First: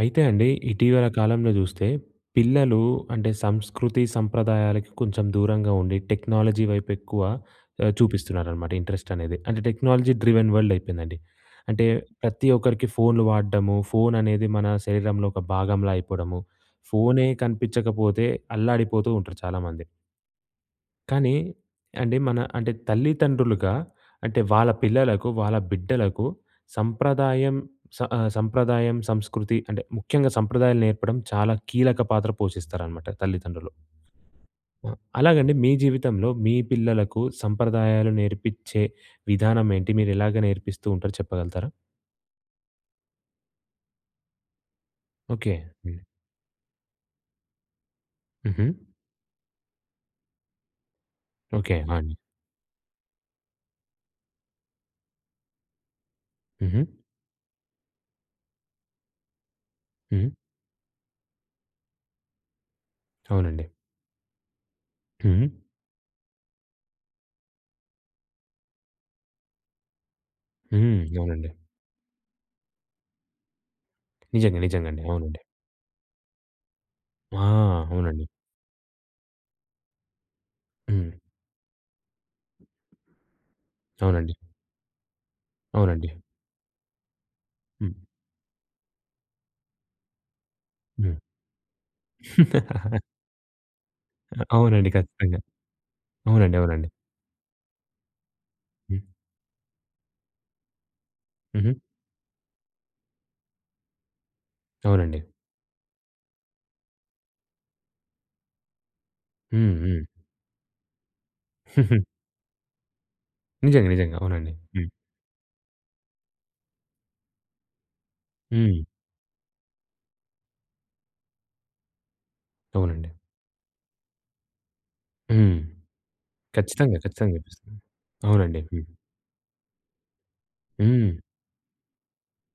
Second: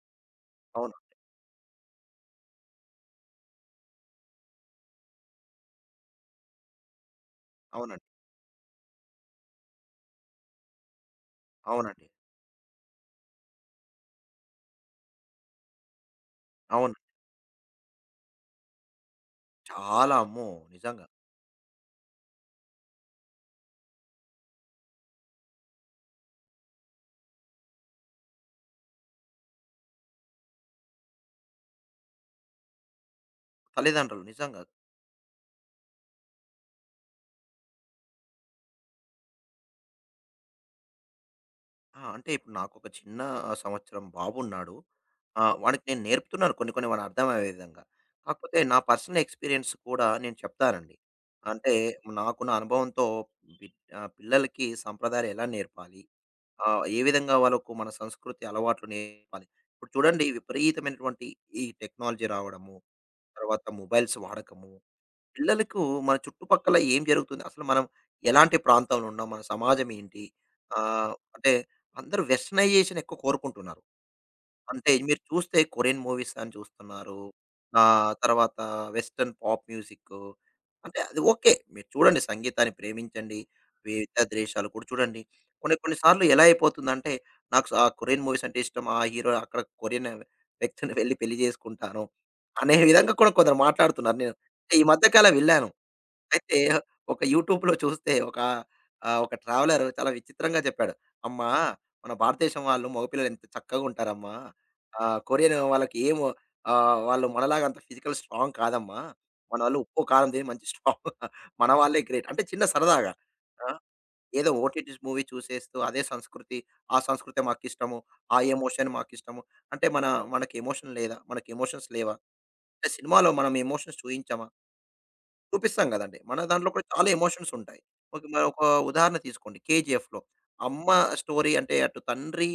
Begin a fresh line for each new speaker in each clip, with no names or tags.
అయితే అండి,
అవును.
ఇటీవల కాలంలో జూస్తే పిల్లలు అంటే సంస్కృతి, సంప్రదాయాలకి కొంచెం దూరంగా ఉండి టెక్నాలజీ వైపు ఎక్కువ
అవునండి.
చూపిస్తున్నారనమాట ఇంట్రెస్ట్ అనేది. అంటే టెక్నాలజీ డ్రివెన్ వరల్డ్ అయిపోయిందండి. అంటే
అవునండి.
ప్రతి ఒక్కరికి ఫోన్‌లు వాడడము, ఫోన్ అనేది మన శరీరంలో ఒక భాగంలా అయిపోవడము,
అవును.
ఫోనే కనిపించకపోతే అల్లాడిపోతూ ఉంటారు చాలామంది.
చాలా అమ్మో! నిజంగా.
కానీ అంటే తల్లిదండ్రులుగా అంటే వాళ్ళ పిల్లలకు, వాళ్ళ బిడ్డలకు సంప్రదాయం సంప్రదాయం, సంస్కృతి అంటే ముఖ్యంగా సంప్రదాయాలు నేర్పడం చాలా కీలక పాత్ర పోషిస్తారనమాట తల్లిదండ్రులు.
తల్లిదండ్రులు నిజంగా.
ఆ! అలాగండి మీ జీవితంలో మీ పిల్లలకు సంప్రదాయాలు నేర్పిచ్చే విధానం ఏంటి? మీరెలాగ నేర్పిస్తూ ఉంటారో చెప్పగలుగుతారా?
ఆ! అంటే ఇప్పుడు నాకొక చిన్న సంవత్సరం బాబున్నాడు.
ఓకే.
వాడికి
హ్మ్.
నేను నేర్పుతున్నాను కొన్ని కొన్ని వాడు అర్థమయ్యే విధంగా. కాకపోతే
హుహు.
నా పర్సనల్ ఎక్స్‌పీరియన్స్ కూడా నేను చెప్తానండి. అంటే
ఓకే. ఆ! అండి.
నాకున్న అనుభవంతో పిల్లలకి సంప్రదాయాలు ఎలా నేర్పాలి?
హుహు.
ఏ విధంగా వాళ్ళకు మన సంస్కృతి అలవాట్లు నేర్పాలి? ఇప్పుడు చూడండి
హ్మ్.
విపరీతమైనటువంటి ఈ టెక్నాలజీ రావడము, తర్వాత
అవునండి.
మొబైల్స్ వాడకము
హ్మ్.
పిల్లలకు మన చుట్టుపక్కల ఏం జరుగుతుంది? అసలు మనం ఎలాంటి ప్రాంతంలో ఉన్నాం? మన సమాజం ఏంటి?
హ్మ్. అవునండి.
అంటే అందరూ వెస్టర్నైజేషన్ ఎక్కువ కోరుకుంటున్నారు.
నిజంగా.
అంటే
నిజంగండి.
మీరు
అవునండి.
చూస్తే కొరియన్ మూవీస్ అని చూస్తున్నారు.
ఆ! అవునండి.
తర్వాత వెస్టర్న్ పాప్ మ్యూజిక్కు. అంటే
హ్మ్.
అది ఓకే. మీరు చూడండి సంగీతాన్ని ప్రేమించండి. వివిధ
అవునండి.
దేశాలు కూడా చూడండి. కొన్ని కొన్ని
అవునండి.
సార్లు ఎలా అయిపోతుందంటే నాకు ఆ
హ్మ్.
కొరియన్ మూవీస్ అంటే ఇష్టం. ఆ హీరో అక్కడ కొరియన్ వ్యక్తిని వెళ్లి
హ్మ్.
పెళ్లి చేసుకుంటాను అనే విధంగా కూడా కొందరు మాట్లాడుతున్నారు. నేను ఈ
అవునండి.
మధ్య కాలం
ఖచ్చితంగా.
విన్నాను.
అవునండి.
అయితే
అవునండి.
ఒక యూట్యూబ్‌లో చూస్తే ఒక
హ్మ్.
ఒక ట్రావెలర్ చాలా విచిత్రంగా చెప్పాడు. "అమ్మా!
హుహు.
మన భారతదేశం వాళ్ళు మగపిల్లలు ఎంత చక్కగా ఉంటారమ్మా!
అవునండి.
కొరియన్ వాళ్ళకి ఏమో వాళ్ళు మనలాగా అంత ఫిజికల్ స్ట్రాంగ్ కాదమ్మా!
హ్మ్.
మనోళ్ళు ఉప్పు,
హ్మ్.
కారం తిని మంచి స్ట్రాంగ్ మన వాళ్ళే గ్రేట్." అంటే చిన్న సరదాగా. ఆ!
నిజంగా. నిజంగా.
ఏదో
అవునండి. హ్మ్.
ఓటీటీస్ మూవీ చూసేస్తూ అదే సంస్కృతి, ఆ సంస్కృతే మాకిష్టము, ఆ
హ్మ్.
ఎమోషన్ మాకిష్టము. అంటే మనకి ఎమోషన్ లేదా? మనకి ఎమోషన్స్ లేవా? అంటే
అవునండి.
సినిమాలో మనం ఎమోషన్స్ చూయించామా?
హ్మ్.
చూపిస్తాం కదండీ. మన దాంట్లో కూడా
ఖచ్చితంగా.
చాలా
ఖచ్చితంగా
ఎమోషన్స్ ఉంటాయి.
చూపిస్తుంది.
ఓకే. మనం ఒక
అవునండి. హ్మ్.
ఉదాహరణ తీసుకోండి 'కేజీఎఫ్‌లో' అమ్మ
హ్మ్.
స్టోరీ అంటే అటు తండ్రి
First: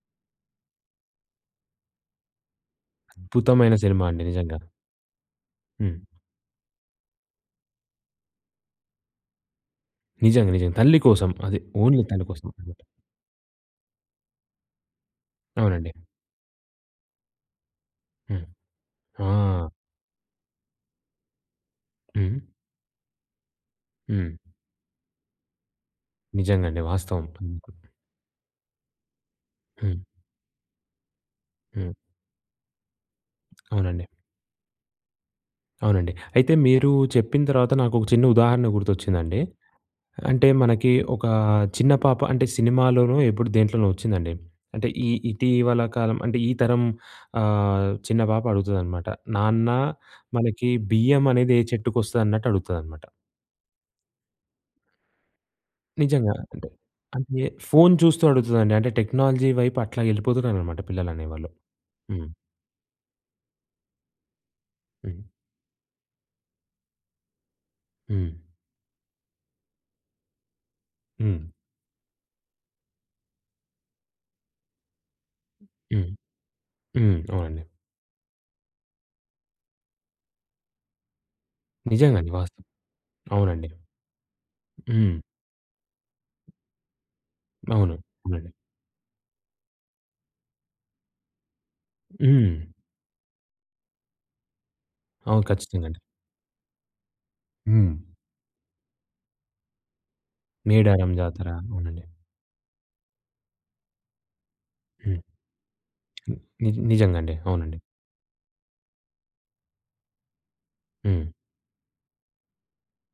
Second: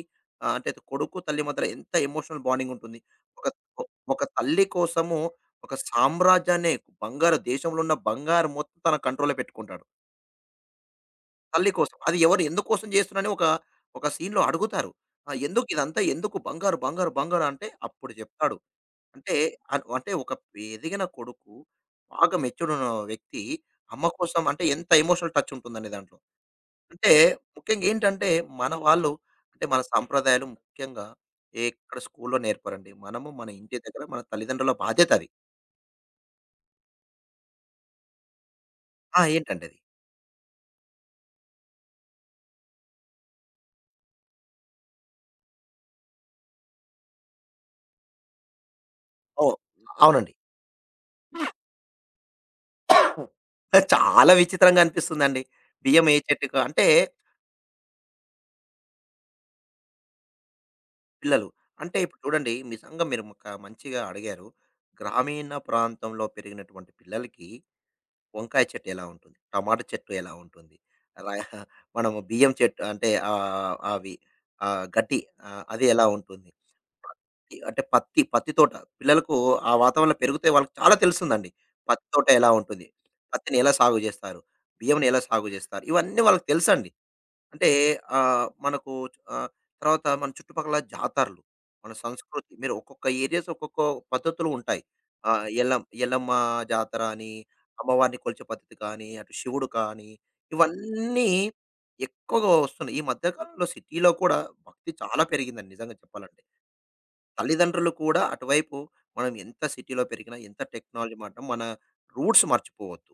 అంటే అటు కొడుకు, తల్లి మధ్యలో ఎంత ఎమోషనల్ బాండింగ్ ఉంటుంది. ఒక
అద్భుతమైన సినిమా అండి
ఒక
నిజంగా.
తల్లి కోసము ఒక
హ్మ్.
సామ్రాజ్యాన్నే బంగారు దేశంలో ఉన్న బంగారం మొత్తం తన కంట్రోల్‌లో పెట్టుకుంటాడు.
నిజంగా. నిజంగా. తల్లి కోసం. అది
తల్లి కోసం.
ఓన్లీ
అది
తల్లి
ఎవరు
కోసం అన్నమాట.
ఎందుకోసం చేస్తున్నారని ఒక ఒక సీన్‌లో అడుగుతారు. "ఆ! ఎందుకు
అవునండి.
ఇదంతా ఎందుకు బంగారు, బంగారు, బంగారు" అంటే అప్పుడు
హ్మ్.
చెప్తాడు.
ఆ!
అంటే అన్ అంటే ఒక ఎదిగిన కొడుకు, బాగా
హ్మ్.
మెచ్యూర్డ్ ఉన్న వ్యక్తి అమ్మ
హ్మ్.
కోసం అంటే ఎంత ఎమోషనల్ టచ్ ఉంటుందండి దాంట్లో.
నిజంగండి.
అంటే
వాస్తవం. హ్మ్.
ముఖ్యంగా ఏంటంటే మన వాళ్ళు అంటే మన
హ్మ్.
సంప్రదాయాలు ముఖ్యంగా
హ్మ్.
ఎక్కడ స్కూల్‌లో నేర్పరండి. మనము మన ఇంటి దగ్గర
అవునండి.
మన తల్లిదండ్రుల బాధ్యత అది.
అవునండి. అయితే మీరు చెప్పిన తర్వాత నాకొక చిన్న ఉదాహరణ
ఆ!
గుర్తొచ్చిందండి.
ఏంటండి అది?
అంటే మనకి ఒక చిన్న పాప అంటే సినిమాలోనో ఎప్పుడు దేంట్లోనో వచ్చిందండి. అంటే ఈ ఇటీవల కాలం అంటే ఈ తరం చిన్న పాప అడుగుతదనమాట.
ఓహ్!
నాన్న
అవునండి.
మనకి బియ్యం అనేది ఏ చెట్టుకొస్తదన్నట్టు అడుగుతదనమాట.
చాలా విచిత్రంగా అనిపిస్తుందండి. బియ్యం ఏ
నిజంగా
చెట్టుకో
అంటే,
అంటే
అంటే ఫోను చూస్తూ అడుగుతదండి. అంటే టెక్నాలజీ వైపు అట్లా ఎళ్ళిపోతున్నారనమాట
పిల్లలు.
పిల్లలనేవాళ్ళు.
అంటే ఇప్పుడు
హ్మ్.
చూడండి నిజంగా మీరు ఒక మంచిగా అడిగారు.
హ్మ్.
గ్రామీణ ప్రాంతంలో పెరిగినటువంటి పిల్లలకి
హ్మ్.
వంకాయ చెట్టు ఎలా ఉంటుంది? టమాటా చెట్టు ఎలా ఉంటుంది? రా
హ్మ్.
మనము బియ్యం చెట్టు అంటే అవి గడ్డి అది ఎలా
హ్మ్.
ఉంటుంది?
హ్మ్.
పత్తి
అవునండి.
అంటే పత్తి, పత్తి తోట పిల్లలకు ఆ వాతావరణంలో పెరిగితే వాళ్ళకి చాలా తెలుస్తుందండి. పత్తి తోట
నిజంగండి
ఎలా
వాస్తవం.
ఉంటుంది? పత్తిని
అవునండి.
ఎలా సాగు చేస్తారు? బియ్యంని
హ్మ్.
ఎలా సాగు చేస్తారు? ఇవన్నీ వాళ్ళకి తెలుసండి. అంటే
అవును. అవునండి.
మనకు ఆహ్, తర్వాత మన చుట్టుపక్కల జాతరలు, మన సంస్కృతి
హ్మ్.
మీరు ఒక్కొక్క ఏరియాస్ ఒక్కొక్క పద్ధతులు ఉంటాయి.
అవును.
ఎల్లమ్మ
ఖచ్చితంగా అండి.
ఎల్లమ్మ జాతర అని,
హ్మ్.
అమ్మవారిని కొలిచే పద్ధతి కానీ, అటు శివుడు కానీ,
మేడారం
ఇవన్నీ
జాతర. అవునండి.
ఎక్కువగా వస్తున్నాయి. ఈ మధ్య కాలంలో సిటీలో కూడా భక్తి
హ్మ్.
చాలా పెరిగిందండి నిజంగా
హ్మ్.
చెప్పాలంటే.
నిజంగండి. అవునండి.
తల్లిదండ్రులు కూడా అటువైపు మనం ఎంత సిటీలో పెరిగినా, ఎంత టెక్నాలజీ
హ్మ్.
మారినా మన రూట్స్ మర్చిపోవద్దు.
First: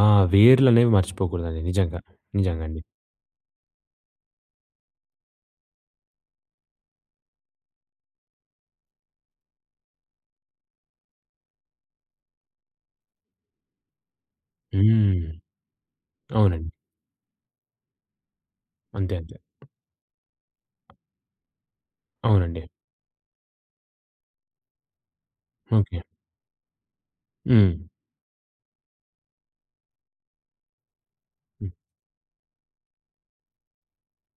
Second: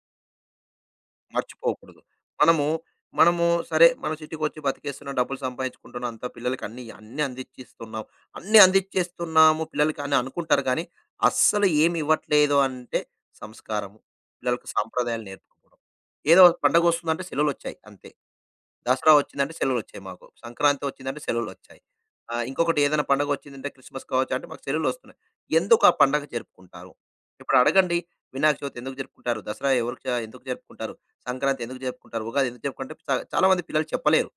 ఆ! వేర్లనేవి మర్చిపోకూడదండి.
మర్చిపోకూడదు.
నిజంగా. నిజంగా
మనము,
అండి.
మనము సరే మనం సిటీకొచ్చి బతికేస్తున్నాం, డబ్బులు సంపాదించుకుంటున్నాం, అంతా పిల్లలకి అన్నీ, అన్నీ అందిచ్చిస్తున్నాం. అన్నీ అందిచ్చేస్తున్నాము పిల్లలకి అని అనుకుంటారు కానీ, అస్సలు ఏమి ఇవ్వట్లేదు అంటే సంస్కారము. పిల్లలకు
హ్మ్.
సాంప్రదాయాలు నేర్పుకోవడం. ఏదో
అవునండి.
పండగొస్తుందంటే సెలవులొచ్చాయి అంతే. దసరా
అంతే. అంతే.
వచ్చిందంటే సెలవులొచ్చాయి మాకు. సంక్రాంతి వచ్చిందంటే సెలవులొచ్చాయి.
అవునండి.
ఇంకొకటి ఏదైనా పండగొచ్చిందంటే క్రిస్మస్ కావచ్చు అంటే మాకు సెలవులొస్తున్నాయి. ఎందుకు ఆ
ఓకే.
పండగ జరుపుకుంటారు? ఇప్పుడు
హ్మ్.
అడగండి వినాయక చవితి ఎందుకు జరుపుకుంటారు? దసరా ఎవరికి ఎందుకు జరుపుకుంటారు? సంక్రాంతి
హ్మ్.
ఎందుకు జరుపుకుంటారు? ఉగాది ఎందుకు జరుపుకుంటే చాలా మంది పిల్లలు చెప్పలేరు.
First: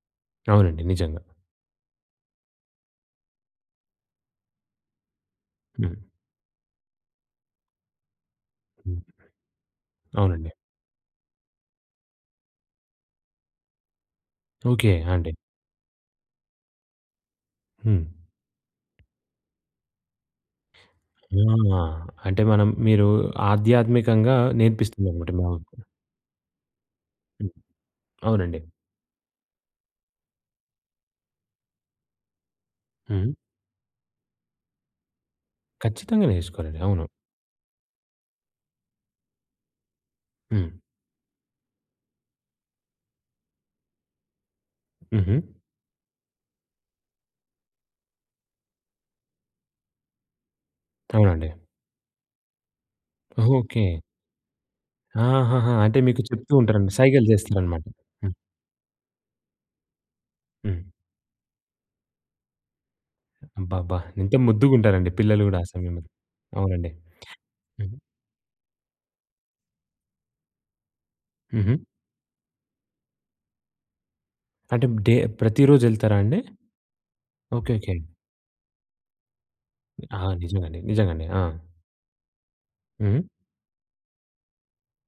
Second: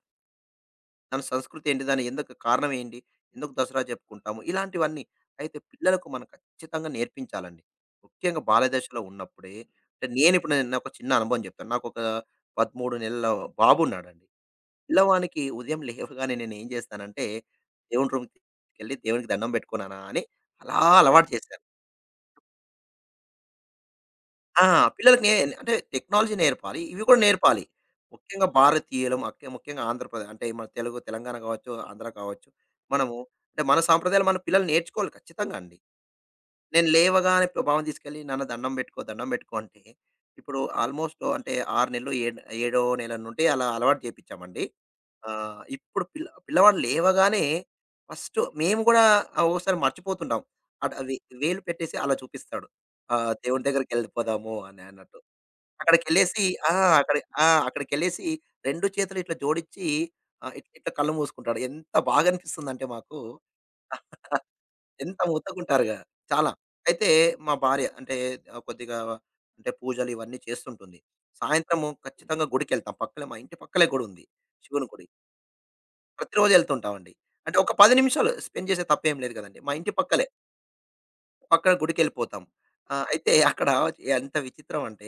అవునండి. నిజంగా.
దాని సంస్కృతి ఏంటి? దాని ఎందుకు కారణం ఏంటి? ఎందుకు దసరా జరుపుకుంటాము? ఇలాంటివన్నీ. అయితే
హ్మ్.
పిల్లలకు మనం ఖచ్చితంగా నేర్పించాలండి. ముఖ్యంగా బాల్య
హ్మ్.
దశలో ఉన్నప్పుడే అంటే
అవునండి.
నేనిప్పుడు నాకొక చిన్న అనుభవం చెప్తాను. నాకొక 13 నెలల బాబున్నాడండి.
ఓకే. ఆ! అండి.
పిల్లవానికి ఉదయం లేవగానే నేనేం చేస్తానంటే,
హ్మ్.
దేవుని రూమ్‌కెళ్ళి దేవునికి దండం పెట్టుకున్నానా అని అలా అలవాటు చేశాను.
ఆ! అంటే మనం మీరు ఆధ్యాత్మికంగా
ఆ! పిల్లలకి నే
నేర్పిస్తున్నారనమాట మీ
అంటే
ఆవిడకి.
టెక్నాలజీ నేర్పాలి. ఇవి కూడా
హ్మ్.
నేర్పాలి. ముఖ్యంగా
అవునండి.
భారతీయులం అక్కే ముఖ్యంగా ఆంధ్రప్రదేశ్ అంటే మన తెలుగు తెలంగాణ కావచ్చు, ఆంధ్ర కావచ్చు. మనము
హ్మ్.
అంటే మన సాంప్రదాయాలు మన పిల్లలు నేర్చుకోవాలి ఖచ్చితంగా అండి.
ఖచ్చితంగా నేర్చుకోవాలండి.
నేను
అవును.
లేవగానే ఇప్పుడు బావని తీసుకెళ్ళి, "నాన్న దండం పెట్టుకో, దండం పెట్టుకో" అంటే, ఇప్పుడు
హ్మ్.
ఆల్మోస్ట్ అంటే 6 నెలలు, ఏడో నెల నుండి అలా అలవాటు చేపిచ్చామండి.
హుహు.
ఇప్పుడు పిల్లవాడు లేవగానే ఫస్ట్ మేము గూడా ఒక్కోసారి మర్చిపోతుంటాం. అటు అవి
అవునండి.
వేలు పెట్టేసి అలా చూపిస్తాడు. దేవుడి
ఓకే.
దగ్గరికెళ్ళిపోదాము అని అన్నట్టు.
ఆహాహా! అంటే మీకు
అక్కడికెళ్ళేసి
చెప్తూ
ఆ!
ఉంటారనమాట.
అక్కడ
సైగలు
ఆ!
చేస్తారనమాట.
అక్కడికెళ్ళేసి
హ్మ్.
2 చేతులు ఇట్లా జోడించి ఆహ్, ఇట్
హ్మ్.
ఇట్లా కళ్ళు మూసుకుంటాడు. ఎంత బాగా అనిపిస్తుందంటే మాకు.
అబ్బబ్బా! ఎంత ముద్దుగుంటారండి
ఎంత
పిల్లలు గూడా ఆ
ముత్తగుంటారుగా.
సమయంలో.
చాలా.
అవునండి.
అయితే మా భార్య
హుహు.
అంటే కొద్దిగా అంటే పూజలు ఇవన్నీ చేస్తుంటుంది.
హుహు.
సాయంత్రము ఖచ్చితంగా గుడికెళ్తాం. పక్కలే మా ఇంటి పక్కలే గుడుంది.
అంటే
శివుని గుడి.
డే ప్రతిరోజు ఎళ్తారా అండి?
ప్రతిరోజు ఎళ్తుంటామండి. అంటే ఒక
ఓకే.
10
ఓకే.
నిమిషాలు స్పెండ్ చేసే తప్పేం లేదు కదండీ. మా ఇంటి
ఆ!
పక్కలే.
నిజంగండి. నిజంగండి. ఆ!
పక్కన గుడికెళ్ళిపోతాం. ఆ!
హుహు.
అయితే అక్కడ ఎంత విచిత్రం అంటే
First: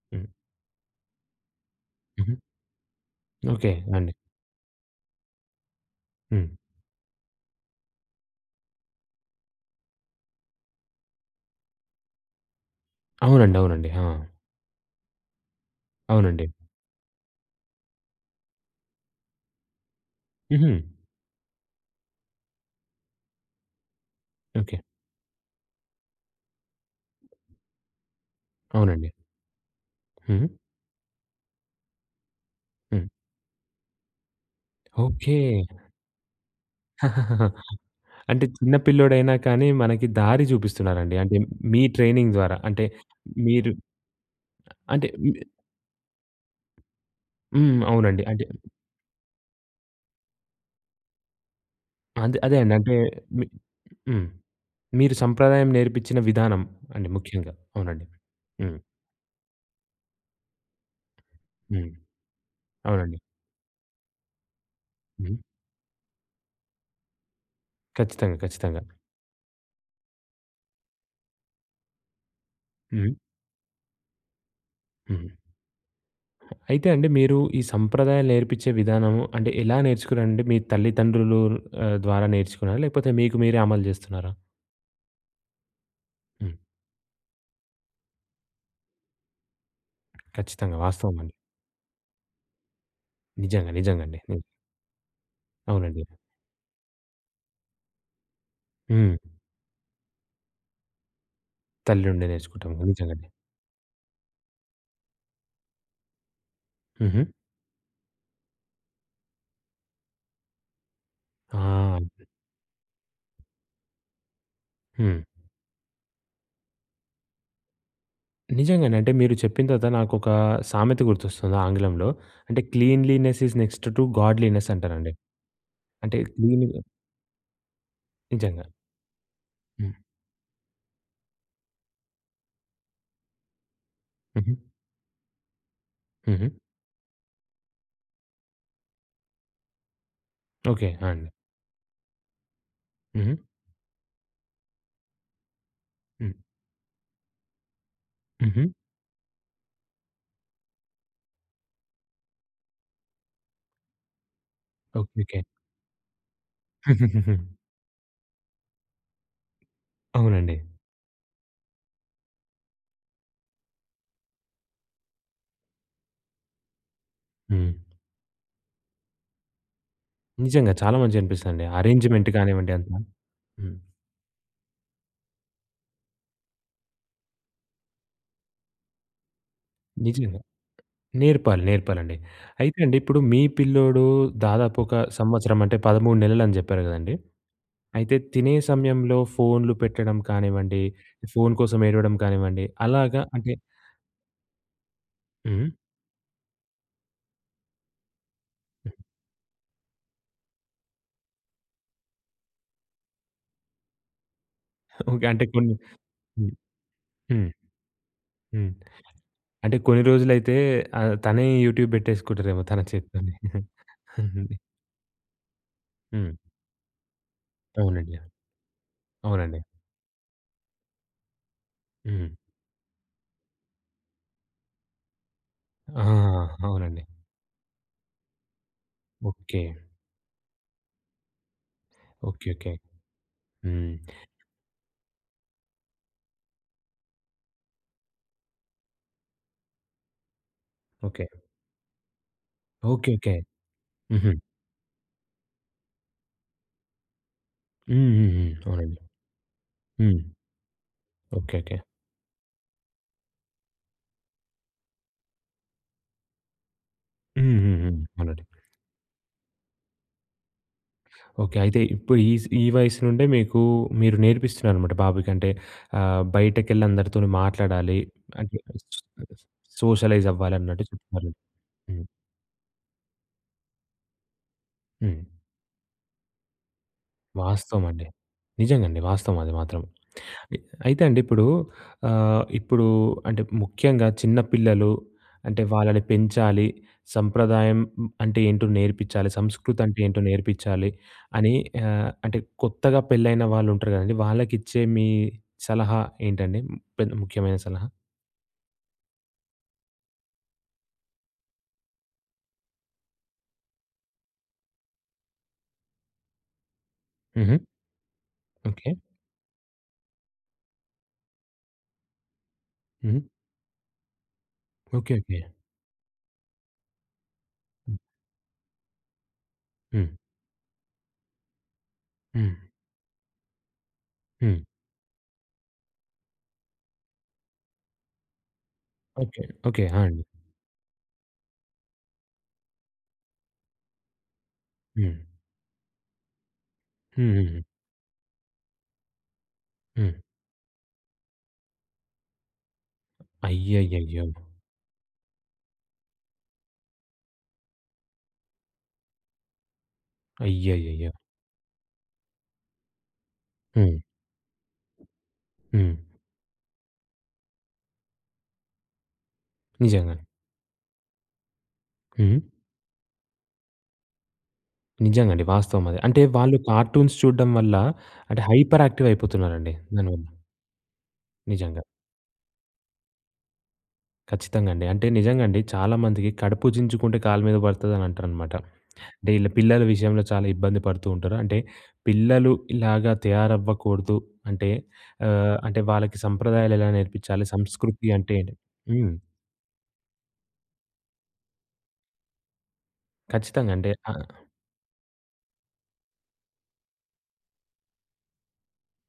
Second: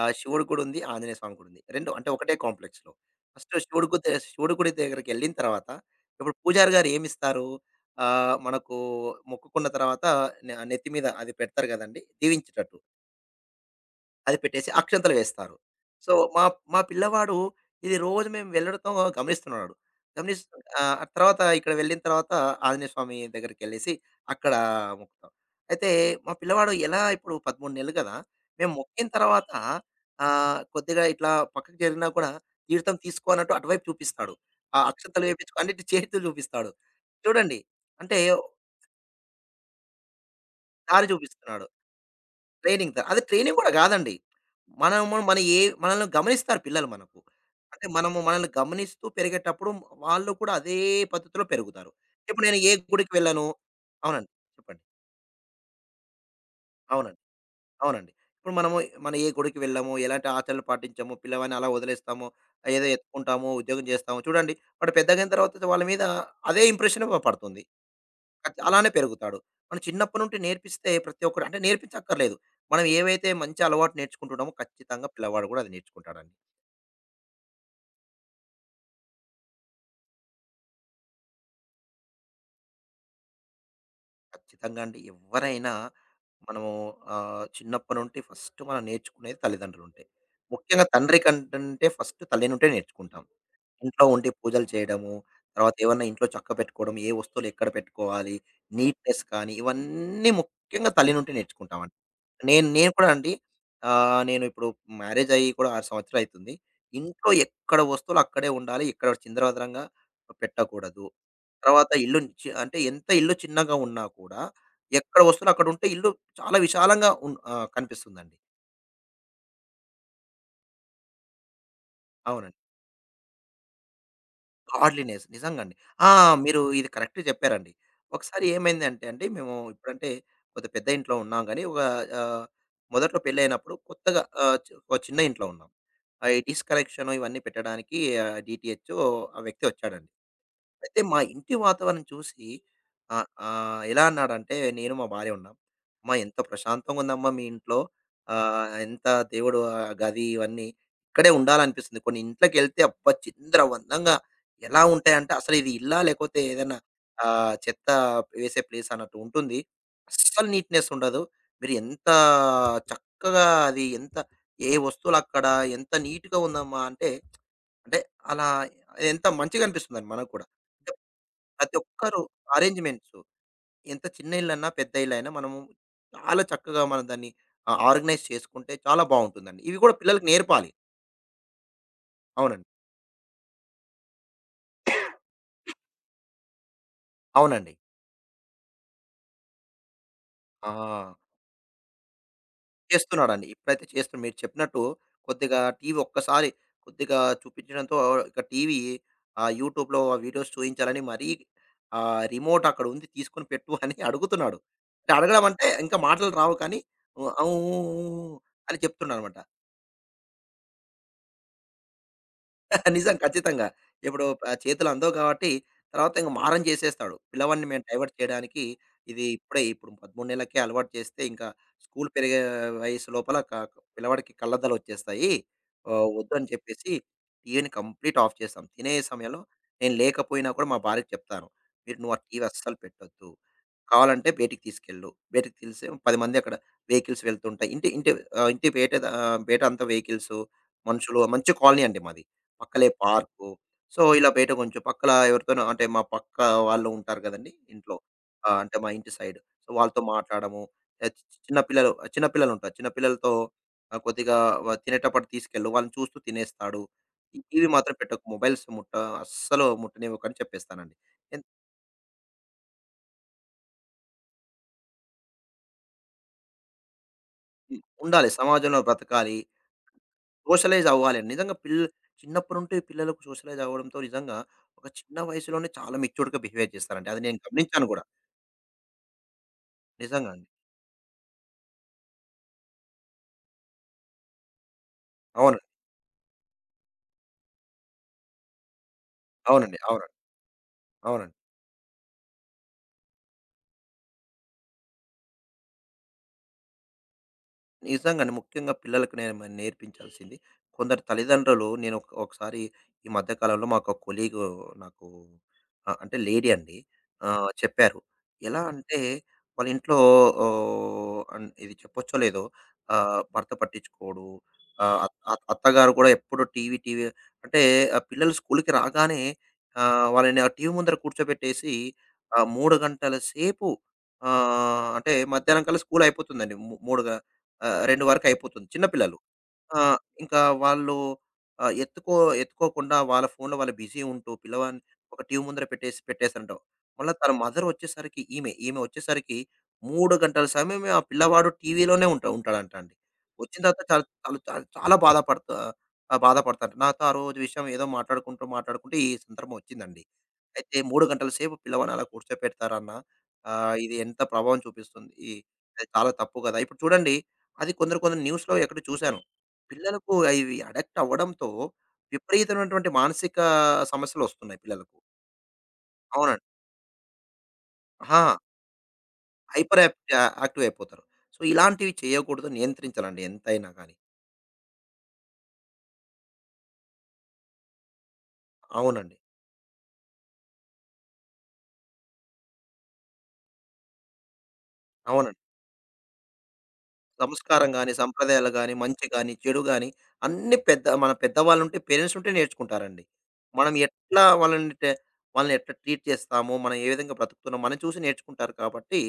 హ్మ్.
శివుడి గుడుంది, ఆంజనేయ స్వామి గుడుంది. 2 అంటే ఒకటే
హుహు.
కాంప్లెక్స్‌లో. First
okay.
శివుడి గుడి
అండి.
దగ్గర- శివుడి గుడి దగ్గరికెళ్ళిన తర్వాత ఇప్పుడు
హ్మ్.
పూజారి గారు ఏమిస్తారు? మనకు మొక్కుకున్న తర్వాత నెత్తి మీద అది పెడతారు గదండీ! దీవించేటట్టు.
అవునండి. అవునండి. ఆ!
అది పెట్టేసి అక్షంతలు వేస్తారు. సో, మా
అవునండి.
మా పిల్లవాడు ఇది రోజు మేము వెళ్ళడంతో గమనిస్తున్నాడు.
హుహు.
తర్వాత ఇక్కడ వెళ్ళిన తర్వాత ఆంజనేయ స్వామి దగ్గరికెళ్ళేసి అక్కడ
ఓకే.
మొక్కుతాం. అయితే మా పిల్లవాడు ఎలా ఇప్పుడు 13 నెలలు కదా! మేము మొక్కిన
అవునండి.
తర్వాత
హుహు.
కొద్దిగా ఇట్లా పక్కకు జరిగినా కూడా తీర్థం
హ్మ్.
తీసుకో అన్నట్టు అటువైపు చూపిస్తాడు. ఆ అక్షంతలు
ఓకే.
వేపించుకో అన్నిటి చేతితో చూపిస్తాడు. చూడండి అంటే
అంటే చిన్న పిల్లోడైనా కానీ మనకి దారి
దారి
చూపిస్తున్నారండి. అంటే
చూపిస్తున్నాడు.
మీ ట్రైనింగ్ ద్వారా. అంటే
ట్రైనింగ్ ద అది ట్రైనింగ్ కూడా
మీరు
కాదండి.
అంటే
మనము మన ఏ మనల్ని గమనిస్తారు పిల్లలు మనకు.
హ్మ్.
అంటే మనము
అవునండి. అంటే
మనల్ని గమనిస్తూ పెరిగేటప్పుడు వాళ్ళు కూడా అదే పద్ధతిలో పెరుగుతారు.
అదే
ఇప్పుడు
అదే
నేను ఏ
అండి. అంటే
గుడికి వెళ్ళాను
మీ హ్మ్.
అవునండి. చెప్పండి.
మీరు సంప్రదాయం నేర్పించిన విధానం అండి
అవునండి.
ముఖ్యంగా. అవునండి.
అవునండి. ఇప్పుడు మనము
హ్మ్.
మనం ఏ గుడికి వెళ్ళాము, ఎలాంటి ఆచరణలు పాటించాము, పిల్లవాడిని అలా
హ్మ్.
వదిలేస్తాము, ఏదో
అవునండి.
ఎత్తుకుంటాము, ఉద్యోగం చేస్తాము చూడండి. వాడు పెద్దగయిన
హ్మ్.
తర్వాత వాళ్ళ మీద అదే ఇంప్రెషన్ పడుతుంది.
ఖచ్చితంగా. ఖచ్చితంగా.
అలానే పెరుగుతాడు. మనం చిన్నప్పటి నుండి నేర్పిస్తే ప్రతి ఒక్కడు అంటే నేర్పించక్కర్లేదు. మనం
హ్మ్.
ఏవైతే మంచి అలవాటు నేర్చుకుంటున్నామో ఖచ్చితంగా
హ్మ్.
పిల్లవాడు కూడా అది నేర్చుకుంటాడండి.
అయితే అండి మీరు ఈ సంప్రదాయాలు నేర్పించే విధానం అంటే ఎలా నేర్చుకున్నారండి? మీ తల్లిదండ్రులు ద్వారా నేర్చుకున్నారా? లేకపోతే మీకు మీరే అమలు జేస్తున్నారా?
ఖచ్చితంగా అండి. ఎవ్వరైనా
హ్మ్.
మనము చిన్నప్పటి నుండి ఫస్ట్ మనం నేర్చుకునేది తల్లిదండ్రులుంటే.
ఖచ్చితంగా.
ముఖ్యంగా
వాస్తవం
తండ్రి
అండి.
కంటంటే ఫస్ట్ తల్లి నుండే నేర్చుకుంటాం.
నిజంగా. నిజంగా
ఇంట్లో
అండి.
ఉండి
హ్మ్.
పూజలు చేయడము, తర్వాత
అవునండి.
ఏమన్నా ఇంట్లో చక్కబెట్టుకోవడం, ఏ వస్తువులు ఎక్కడ పెట్టుకోవాలి,
హ్మ్.
నీట్‌నెస్ కానీ ఇవన్నీ ముఖ్యంగా తల్లి నుండి నేర్చుకుంటామండి.
తల్లి నుండే
నేను
నేర్చుకుంటాం.
నేను కూడా
నిజంగండి.
అండి. నేను ఇప్పుడు మ్యారేజ్ అయ్యి కూడా 6 సంవత్సరాలు అయితుంది.
హుహు.
ఇంట్లో ఎక్కడ వస్తువులు అక్కడే ఉండాలి. ఇక్కడ చిందరవందరగా పెట్టకూడదు. తర్వాత
ఆ!
ఇల్లు చి అంటే ఎంత ఇల్లు చిన్నగా ఉన్నా కూడా
హ్మ్.
ఎక్కడ వస్తువులు అక్కడ ఉంటే ఇల్లు చాలా విశాలంగా కనిపిస్తుందండి.
నిజంగానే. అంటే మీరు చెప్పిన తర్వాత నాకొక సామెత గుర్తొస్తుంది ఆంగ్లంలో. అంటే
అవునండి.
Cleanliness is next to godliness అంటారండి.
గాడ్లీనెస్. నిజంగండి. ఆ!
అంటే
మీరు
క్లీన్‌గా
ఇది కరెక్ట్ జెప్పారండి. ఒకసారి
నిజంగా.
ఏమైందంటే అండి, మేము
హ్మ్.
ఇప్పుడంటే కొద్దిగా పెద్ద ఇంట్లో ఉన్నాం గానీ, ఒక ఆహ్, మొదట్లో పెళ్లయినప్పుడు కొత్తగా
హుహు.
ఆహ్, చ్ ఒక చిన్న ఇంట్లో ఉన్నాం. ఈ
హుహు.
డిష్ కనెక్షన్ ఇవన్నీ పెట్టడానికి డీటీహెచ్ ఆ వ్యక్తి వచ్చాడండి.
ఓకే.
అయితే
ఆ!
మా
అండి.
ఇంటి వాతావరణం చూసి ఆహ్,
హుహు.
ఆహ్, ఎలా అన్నాడంటే నేను, మా భార్య ఉన్నాం. "అమ్మా!
హ్మ్.
ఎంత ప్రశాంతంగా ఉందమ్మా మీ ఇంట్లో.
హుహు.
ఎంత దేవుడు గది ఇవన్నీ ఇక్కడే ఉండాలనిపిస్తుంది." కొన్ని ఇంట్లోకెళ్తే అబ్బా! చిందరవందరగా ఎలా
ఓకే.
ఉంటాయంటే
ఓకే.
అసలు ఇది ఇల్లా? లేకపోతే ఏదైనా
హుహుహుహు.
చెత్త వేసే ప్లేస్ అన్నట్టు ఉంటుంది. అస్సలు
అవునండి.
నీట్‌నెస్ ఉండదు. మీరు ఎంత చక్కగా అది ఎంత ఏ వస్తువులు అక్కడ ఎంత నీట్‌గా ఉందమ్మా! అంటే,
హ్మ్.
అంటే అలా ఎంత మంచిగా అనిపిస్తుందండి మనకు కూడా.
నిజంగా చాలా మంచిగనిపిస్తదండి.
ప్రతి ఒక్కరు
అరేంజ్‌మెంట్ కానివ్వండి అంతా.
అరేంజ్‌మెంట్సు.
హ్మ్.
ఎంత చిన్న ఇల్లన్నా, పెద్ద ఇల్లైనా మనము చాలా చక్కగా మనం దాన్ని ఆర్గనైజ్ చేసుకుంటే చాలా బావుంటుందండి. ఇవి కూడా పిల్లలకి
నిజంగా.
నేర్పాలి.
నేర్పాలి. నేర్పాలండి.
అవునండి.
అయితే అండి ఇప్పుడు మీ పిల్లోడు దాదాపు ఒక సంవత్సరం అంటే 13 నెలలని జెప్పారు గదండీ!
అవునండి.
అయితే తినే సమయంలో ఫోన్‌లు పెట్టడం కానివ్వండి,
ఆ!
ఫోన్ కోసం ఏడవడం కానివ్వండి, అలాగా
చేస్తున్నాడండి.
అంటే
ఇప్పుడైతే చేస్తున్నా మీరు చెప్పినట్టు కొద్దిగా
హ్మ్.
టీవీ ఒక్కసారి కొద్దిగా చూపించడంతో ఇక టీవీ యూట్యూబ్‌లో వీడియోస్ చూయించాలని మరీ రిమోట్ అక్కడ ఉంది తీసుకొని పెట్టు అని అడుగుతున్నాడు. అంటే
ఓకే.
అడగడం
అంటే
అంటే
కొన్ని
ఇంకా మాటలు
హ్మ్.
రావు కానీ, "ఊ ఆ!
హ్మ్.
ఊ ఊ ఊ"
హ్మ్.
అని చెప్తున్నాడనమాట.
అంటే కొన్ని రోజులైతే తనే యూట్యూబ్ పెట్టేసుకుంటారేమో తన
నిజం.
చేత్తోనే.
ఖచ్చితంగా. ఇప్పుడు చేతులు అందవు కాబట్టి తర్వాత ఇంక
హ్మ్.
మారం చేసేస్తాడు. పిల్లవాడిని మేము డైవర్ట్
అవునండి.
చేయడానికి ఇది
అవునండి.
ఇప్పుడే ఇప్పుడు 13 నెలలకే అలవాటు చేస్తే ఇంకా స్కూల్
హ్మ్.
పెరిగే వయసు లోపల పిల్లవాడికి కళ్ళద్దాలు వచ్చేస్తాయి.
ఆ!
వద్దని చెప్పేసి
అవునండి.
టీవీని కంప్లీట్ ఆఫ్ చేస్తాం. తినే సమయంలో
ఓకే.
నేను లేకపోయినా కూడా మా భార్యకి చెప్తాను. మీరు నువ్వు ఆ టీవీ
ఓకే. ఓకే.
అస్సలు పెట్టొద్దు.
హ్మ్.
కావాలంటే బయటికి తీసుకెళ్ళు. బయటికి తీస్తే 10 మంది అక్కడ వెహికల్స్ వెళ్తుంటాయి. ఇంటి ఇంటి ఇంటి బయట ద ఆ, బయట అంతా వెహికల్సు, మనుషులు
ఓకే.
మంచి కాలనీ అండి మాది. పక్కలే
ఓకే. ఓకే.
పార్కు. సో, ఇలా
హుహు.
బయట కొంచెం పక్కల ఎవరితోనో అంటే మా పక్క వాళ్ళు ఉంటారు కదండీ ఇంట్లో.
హ్మ్. హ్మ్.
ఆ!
హ్మ్.
అంటే మా
అవునండి.
ఇంటి సైడ్. సో, వాళ్ళతో
హ్మ్.
మాట్లాడము. ఆహ్, చి చి
ఓకే.
చిన్న
ఓకే.
పిల్లలు ఆ, చిన్న పిల్లలుంటారు. చిన్న పిల్లలతో కొద్దిగా తినేటప్పుడు తీసుకెళ్ళు. వాళ్ళని చూస్తూ తినేస్తాడు.
హ్మ్.
ఇవి
హ్మ్.
మాత్రం
హ్మ్.
పెట్టకు.
అవునండి.
మొబైల్స్ ముట్ట అస్సలు ముట్టనివ్వకని చెప్పేస్తానండి. ఎన్
ఓకే. అయితే ఇప్పుడు ఈ స్ ఈ వయసు నుండే మీకు మీరు నేర్పిస్తున్నారనమాట బాబుకి. అంటే బయటకెళ్ళి అందరితోని
హ్మ్.
మాట్లాడాలి.
ఉండాలి.
అంటే
సమాజంలో బ్రతకాలి.
సోషలైజ్ అవ్వాలన్నట్టు
సోషలైజ్ అవ్వాలండి.
చెప్తున్నారు.
నిజంగా పిల్ల
హ్మ్.
చిన్నప్పటి నుండి పిల్లలకు సోషలైజ్ అవ్వడంతో నిజంగా ఒక చిన్న
హ్మ్.
వయసులోనే చాలా మెచ్యూర్డ్‌గా బిహేవ్ చేస్తారండి. అది నేను
వాస్తవం
గమనించాను గూడా.
అండి. నిజంగండి. వాస్తవం అది మాత్రం.
నిజంగా అండి.
ఇ అయితే అండి ఇప్పుడు ఇప్పుడు అంటే ముఖ్యంగా చిన్న పిల్లలు అంటే
అవునండి.
వాళ్ళని పెంచాలి. సంప్రదాయం అంటే ఏంటో నేర్పించాలి.
అవునండి.
సంస్కృతి అంటే
అవునండి.
ఏంటో నేర్పించాలి
అవునండి.
అని అంటే కొత్తగా పెళ్ళైన వాళ్ళు ఉంటారు కదండీ! వాళ్ళకిచ్చే మీ సలహా ఏంటండి? పెద్ద ముఖ్యమైన సలహా?
నిజంగానే. ముఖ్యంగా పిల్లలకు నేను నేర్పించాల్సింది. కొందరు తల్లిదండ్రులు నేను ఒక ఒకసారి ఈ మధ్య కాలంలో మాకు ఒక కొలీగ్ నాకు అంటే లేడీ అండి.
హుహు.
చెప్పారు. ఎలా
ఓకే.
అంటే వాళ్ళ ఇంట్లో ఓహ్, అన్ ఇది చెప్పొచ్చో లేదో
హుహు.
భర్త పట్టించుకోడు. ఆహ్, అత్
ఓకే. ఓకే.
అత్ అత్తగారు కూడా ఎప్పుడు టీవీ, టీవీ అంటే
హ్మ్.
ఆ పిల్లలు స్కూల్‌కి రాగానే
హ్మ్.
వాళ్ళని ఆ టీవీ ముందర కూర్చోబెట్టేసి
హ్మ్.
3 గంటల సేపు
హ్మ్.
అంటే మధ్యాహ్నం కల్లా స్కూల్ అయిపోతుందండి. 2 వరకయిపోతుంది. చిన్న పిల్లలు.
ఓకే.
ఆ!
ఓకే. ఆ! అండి.
ఇంకా వాళ్ళు ఆహ్, ఎత్తుకో ఎత్తుకోకుండా వాళ్ళ ఫోన్‌లో వాళ్ళు బిజీ ఉంటూ పిల్లవాడిని
హ్మ్.
ఒక టీవీ ముందర పెట్టేసారంట. మళ్ళా తన
హుహుహు.
మదర్ వచ్చేసరికి ఈమె వచ్చేసరికి 3
హ్మ్.
గంటల సమయమే ఆ పిల్లవాడు టీవీలోనే ఉంటాడంట అండి. వచ్చిన తర్వాత చాలా
అయ్యయ్యయ్యో!
చాలా చాలా చాలా బాధపడతాడు. నాతో ఆ రోజు విషయం ఏదో మాట్లాడుకుంటూ మాట్లాడుకుంటూ ఈ సందర్భం వచ్చిందండి. అయితే 3
అయ్యయ్యయ్యో!
గంటల సేపు పిల్లవాడిని అలా కూర్చోపెడతారన్న ఇది
హ్మ్.
ఎంత ప్రభావం చూపిస్తుంది. అది
హ్మ్.
చాలా తప్పు కదా! ఇప్పుడు చూడండి అది కొందరు కొందరు న్యూస్‌లో ఎక్కడో చూసాను. పిల్లలకు
నిజంగానే.
ఇవి అడక్ట్ అవ్వడంతో
హ్మ్.
విపరీతమైనటువంటి మానసిక సమస్యలొస్తున్నాయి పిల్లలకు.
నిజంగండి. వాస్తవం అది. అంటే
అవునండి.
వాళ్ళు కార్టూన్స్ చూడడం వల్ల
ఆ!
అంటే హైపర్ యాక్టివ్ అయిపోతున్నారండి
హైపర్ యాప్ యా
దానివల్ల.
యాక్టివ్ అయిపోతారు. సో,
నిజంగా.
ఇలాంటివి చేయకూడదు. నియంత్రించాలండి ఎంతైనా గాని.
ఖచ్చితంగా అండి. అంటే నిజంగా అండి చాలా మందికి కడుపుచించుకుంటే కాలు మీద పడతదని అంటారనమాట.
అవునండి.
అంటే ఈళ్ళ పిల్లల విషయంలో చాలా ఇబ్బంది పడుతూ ఉంటారు. అంటే పిల్లలు ఇలాగా తయారవ్వకూడదు. అంటే
అవునండి.
అంటే వాళ్ళకి సంప్రదాయాలు ఎలా నేర్పించాలి?
సంస్కారం గాని,
సంస్కృతి అంటే
సంప్రదాయాలు గాని, మంచి
హ్మ్.
గాని, చెడు గాని అన్నీ పెద్ద మన పెద్దవాళ్ళుంటే పేరెంట్స్ ఉంటే నేర్చుకుంటారండి.
ఖచ్చితంగా
మనం
అంటే
ఎట్లా
ఆహ్,
వాళ్ళని టే వాళ్ళని ఎట్లా ట్రీట్ చేస్తాము, మనం ఏ విధంగా బ్రతుకుతున్నాం మనం చూసి నేర్చుకుంటారు కాబట్టి,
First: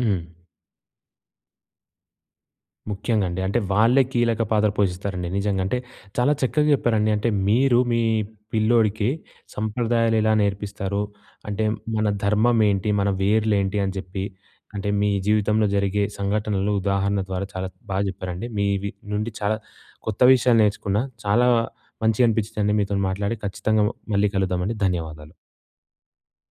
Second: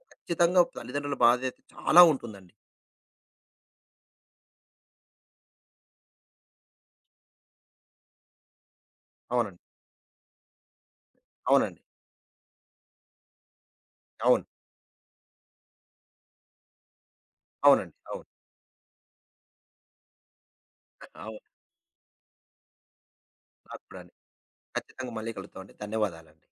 హ్మ్.
ఖచ్చితంగా తల్లిదండ్రుల బాధ్యత చాలా ఉంటుందండి.
ముఖ్యంగా అండి. అంటే వాళ్ళే కీలక పాత్ర పోషిస్తారండి నిజంగా. అంటే చాలా చక్కగా చెప్పారండి. అంటే మీరు మీ పిల్లోడికి
అవునండి.
సంప్రదాయాలు ఎలా నేర్పిస్తారు? అంటే
అవునండి.
మన ధర్మం ఏంటి? మన వేర్లేంటి? అని చెప్పి
అవును.
అంటే మీ జీవితంలో జరిగే సంఘటనలు ఉదాహరణ ద్వారా చాలా
అవునండి.
బాగా
అవును.
చెప్పారండి. మీ వి నుండి చాలా కొత్త విషయాలు నేర్చుకున్నా. చాలా
అవును.
మంచిగా అనిపించిందండి మీతోని మాట్లాడి.
నాకు
ఖచ్చితంగా
కూడాని.
మళ్ళీ కలుద్దామండి.
ఖచ్చితంగా మళ్ళీ
ధన్యవాదాలు.
కలుద్దామండి. ధన్యవాదాలండి.